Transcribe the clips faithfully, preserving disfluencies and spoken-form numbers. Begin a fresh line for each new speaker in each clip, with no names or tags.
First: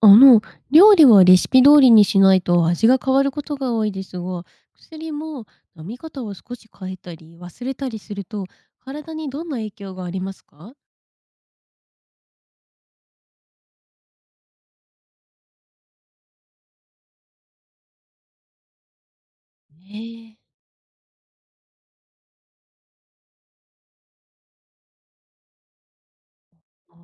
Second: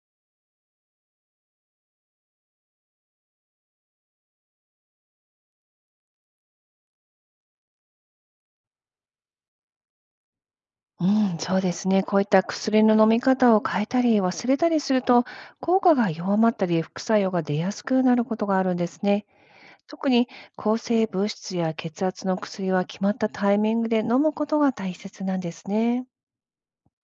あの、料理はレシピ通りにしないと味が変わることが多いですが、薬も飲み方を少し変えたり忘れたりすると、体にどんな影響がありますか？
うん、そうですね。こういった薬の飲み方を変えたり忘れたりすると、効果が弱まったり副作用が出やすくなることがあるんですね。
ね
特に
え。
抗生物質や血圧の薬は決まったタイミングで飲むことが大切なんですね。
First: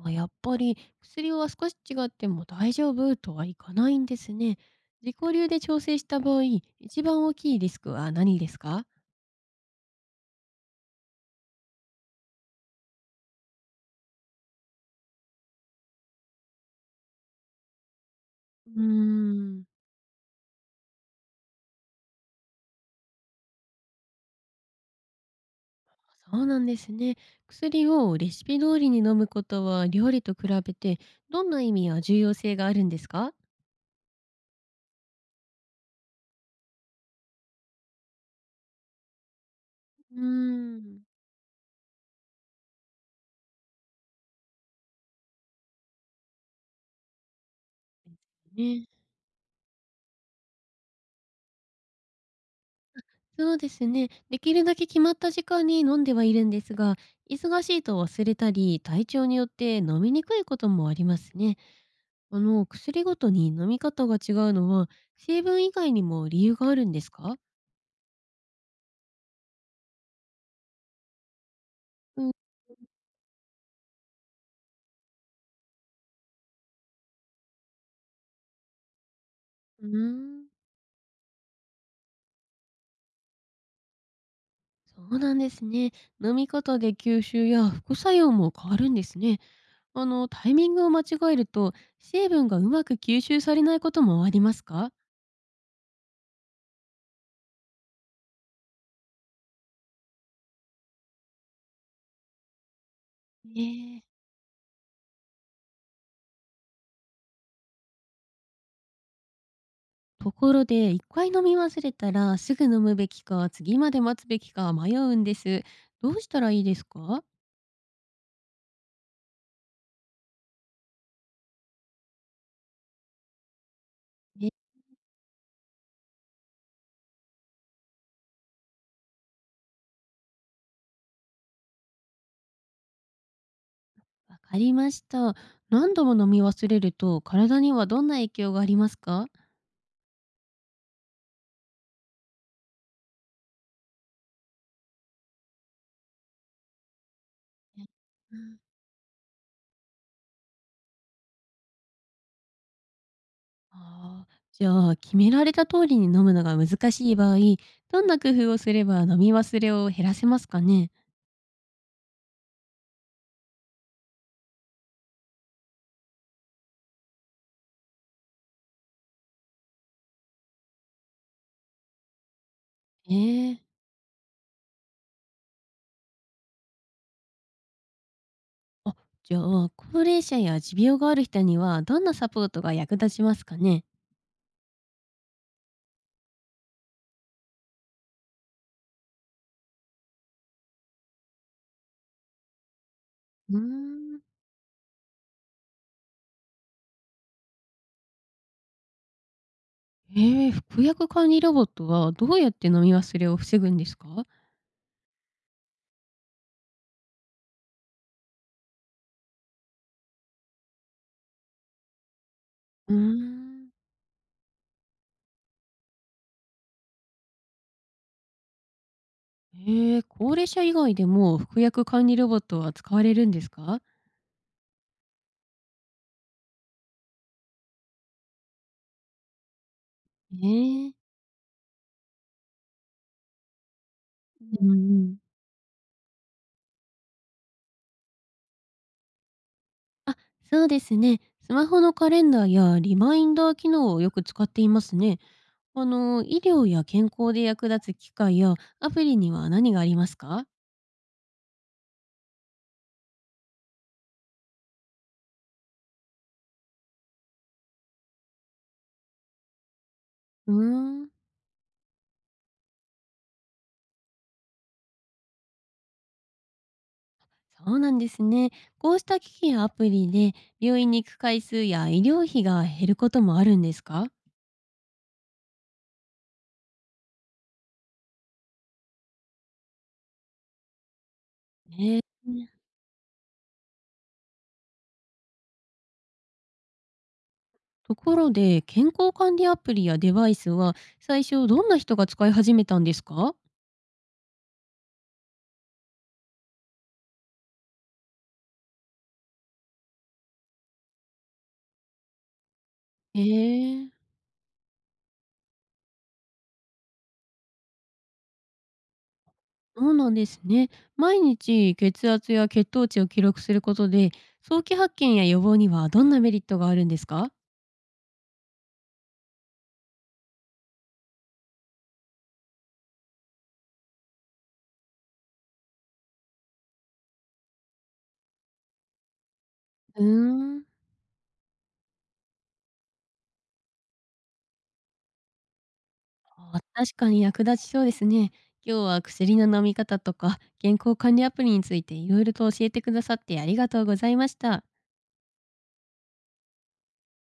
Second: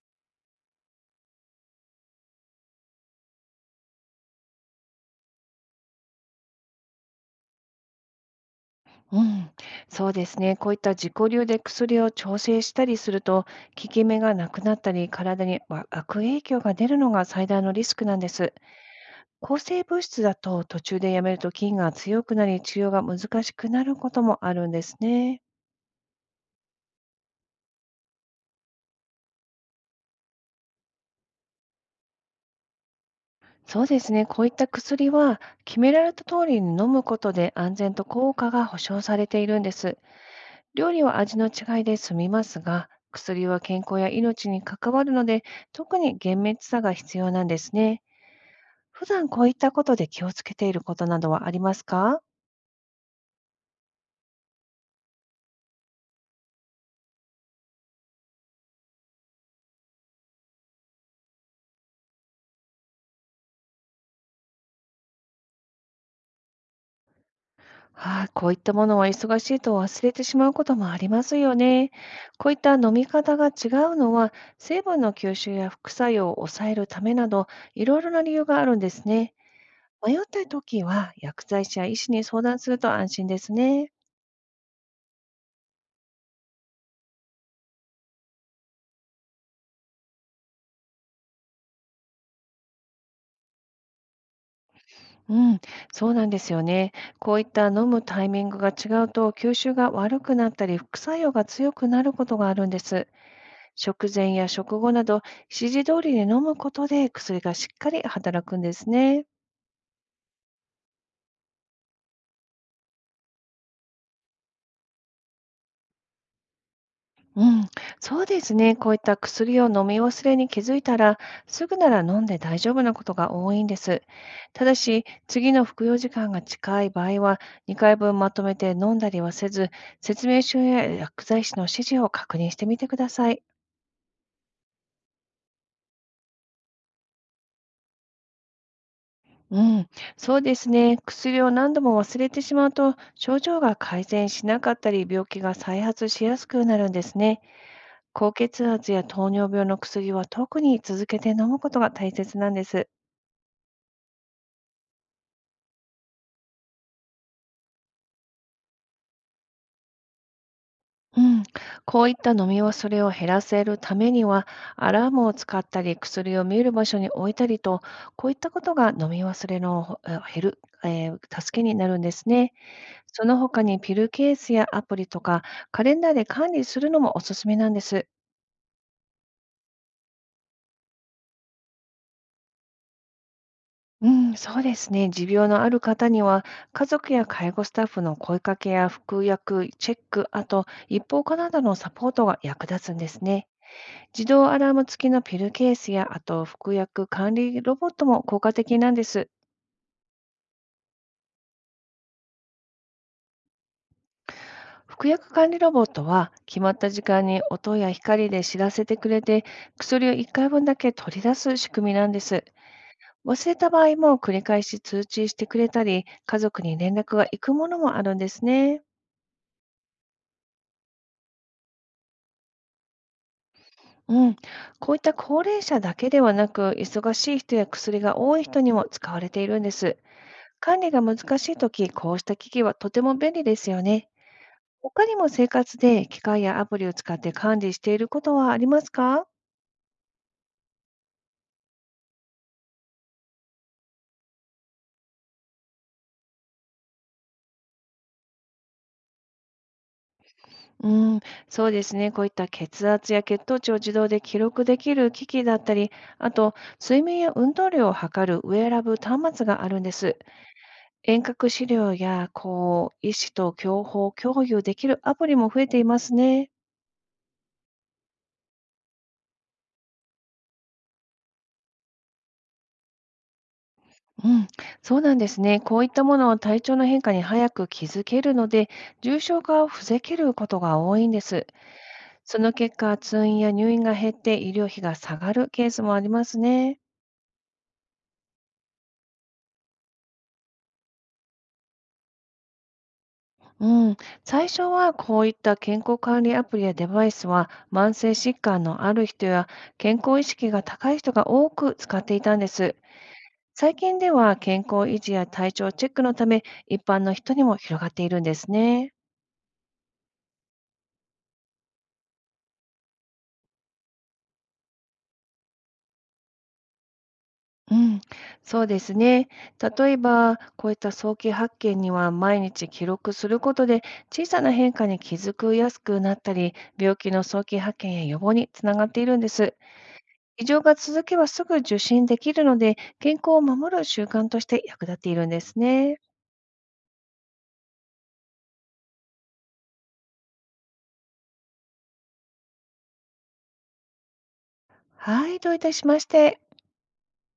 あ、やっぱり薬は少し違っても大丈夫とはいかないんですね。自己流で調整した場合、一番大きいリスクは何ですか？
うん、そうですね。こういった自己流で薬を調整したりすると、効き目がなくなったり、体にわ悪影響が出るのが最大のリスクなんです。
うー
抗
ん、
生物質だと途中でやめると菌が強くなり治療が難しくなることもあるんですね。
そうなんですね。薬をレシピ通りに飲むことは料理と比べてどんな意味や重要性があるんですか？
そうですね。こういった薬は決められた通りに飲むことで安全と効果が保証されているんです。
うー
料
ん。
理は味の違いで済みますが、薬は健康や命に関わるので、特に厳密さが必要なんですね。
ね。
普段こういったことで気をつけていることなどはありますか？
そうですね。できるだけ決まった時間に飲んではいるんですが、忙しいと忘れたり、体調によって飲みにくいこともありますね。あの、薬ごとに飲み方が違うのは、成分以外にも理由があるんですか？
はい、こういったものは忙しいと忘れてしまうこともありますよね。
うん、
こういった飲み方が違うのは、成分の吸収や副作用を抑えるためなど、いろいろな理由があるんですね。
うー
迷った
ん、
時は、薬剤師や医師に相談すると安心ですね。
そうなんですね。飲み方で吸収や副作用も変わるんですね。あの、タイミングを間違えると、成分がうまく吸収されないこともありますか？
うん、そうなんですよね。こういった飲むタイミングが違うと、吸収が悪くなったり、副作用が強くなることがあるんです。
ね
食
え。
前や食後など、指示通りに飲むことで薬がしっかり働くんですね。
ところで、いっかい飲み忘れたら、すぐ飲むべきか、次まで待つべきか迷うんです。どうしたらいいですか？
うん、そうですね。こういった薬を飲み忘れに気づいたら、すぐなら飲んで大丈夫なことが多いんです。
え、
ただし、次の服用時間が近い場合は、にかいぶんまとめて飲んだりはせず、説明書や薬剤師の指示を確認してみてください。
わかりました。何度も飲み忘れると、体にはどんな影響がありますか？
うん、そうですね。薬を何度も忘れてしまうと、症状が改善しなかったり、病気が再発しやすくなるんですね。
え。
高
うん。
血圧や糖尿病の薬は特に続けて飲むことが大切なんです。
ああ、じゃあ、決められた通りに飲むのが難しい場合、どんな工夫をすれば飲み忘れを減らせますかね？
うん、こういった飲み忘れを減らせるためには、アラームを使ったり、薬を見える場所に置いたりと、こういったことが飲み忘れのほあ減る、えー助けになるんですね。その
ええ。
他にピルケースやアプリとか、カレンダーで管理するのもおすすめなんです。
あ、じゃあ、高齢者や持病がある人には、どんなサポートが役立ちますかね？
うん、そうですね。持病のある方には、家族や介護スタッフの声かけや服薬、チェック、あと一方化などのサポートが役立つんですね。
うーん。
自動アラーム付きのピルケースや、あと服薬管理ロボットも効果的なんです。
ええ、服薬管理ロボットはどうやって飲み忘れを防ぐんですか？
服薬管理ロボットは、決まった時間に音や光で知らせてくれて、薬をいっかいぶんだけ取り出す仕組みなんです。
うー
忘れた
ん。
場合も繰り返し通知してくれたり、家族に連絡が行くものもあるんですね。
ええ、高齢者以外でも服薬管理ロボットは使われるんですか？
うん、こういった高齢者だけではなく、忙しい人や薬が多い人にも使われているんです。
え
管理
え。
が難しいとき、こうした機器はとても便利ですよね。
うんう
他に
ん。
も生活で機械やアプリを使って管理していることはありますか？
あ、そうですね。スマホのカレンダーやリマインダー機能をよく使っていますね。あの、医療や健康で役立つ機械やアプリには何がありますか？
うん、そうですね。こういった血圧や血糖値を自動で記録できる機器だったり、あと睡眠や運動量を測るウェアラブル端末があるんです。
うーん。
遠隔資料やこう医師と情報共有できるアプリも増えていますね。
そうなんですね。こうした機器やアプリで病院に行く回数や医療費が減ることもあるんですか？
うん、そうなんですね。こういったものは体調の変化に早く気づけるので、重症化を防げることが多いんです。
ね。
その結果、通院や入院が減って医療費が下がるケースもありますね。
ところで、健康管理アプリやデバイスは、最初どんな人が使い始めたんですか？
うん、最初はこういった健康管理アプリやデバイスは慢性疾患のある人や健康意識が高い人が多く使っていたんです。
え
最
え、
近では健康維持や体調チェックのため一般の人にも広がっているんですね。
そうなんですね。毎日血圧や血糖値を記録することで、早期発見や予防にはどんなメリットがあるんですか？
うん、そうですね。例えば、こういった早期発見には毎日記録することで小さな変化に気づくやすくなったり、病気の早期発見や予防につながっているんです。
うー
異常
ん。
が続けばすぐ受診できるので、健康を守る習慣として役立っているんですね。
あ、確かに役立ちそうですね。今日は薬の飲み方とか、健康管理アプリについていろいろと教えてくださってありがとうございました。
はい、どういたしまして。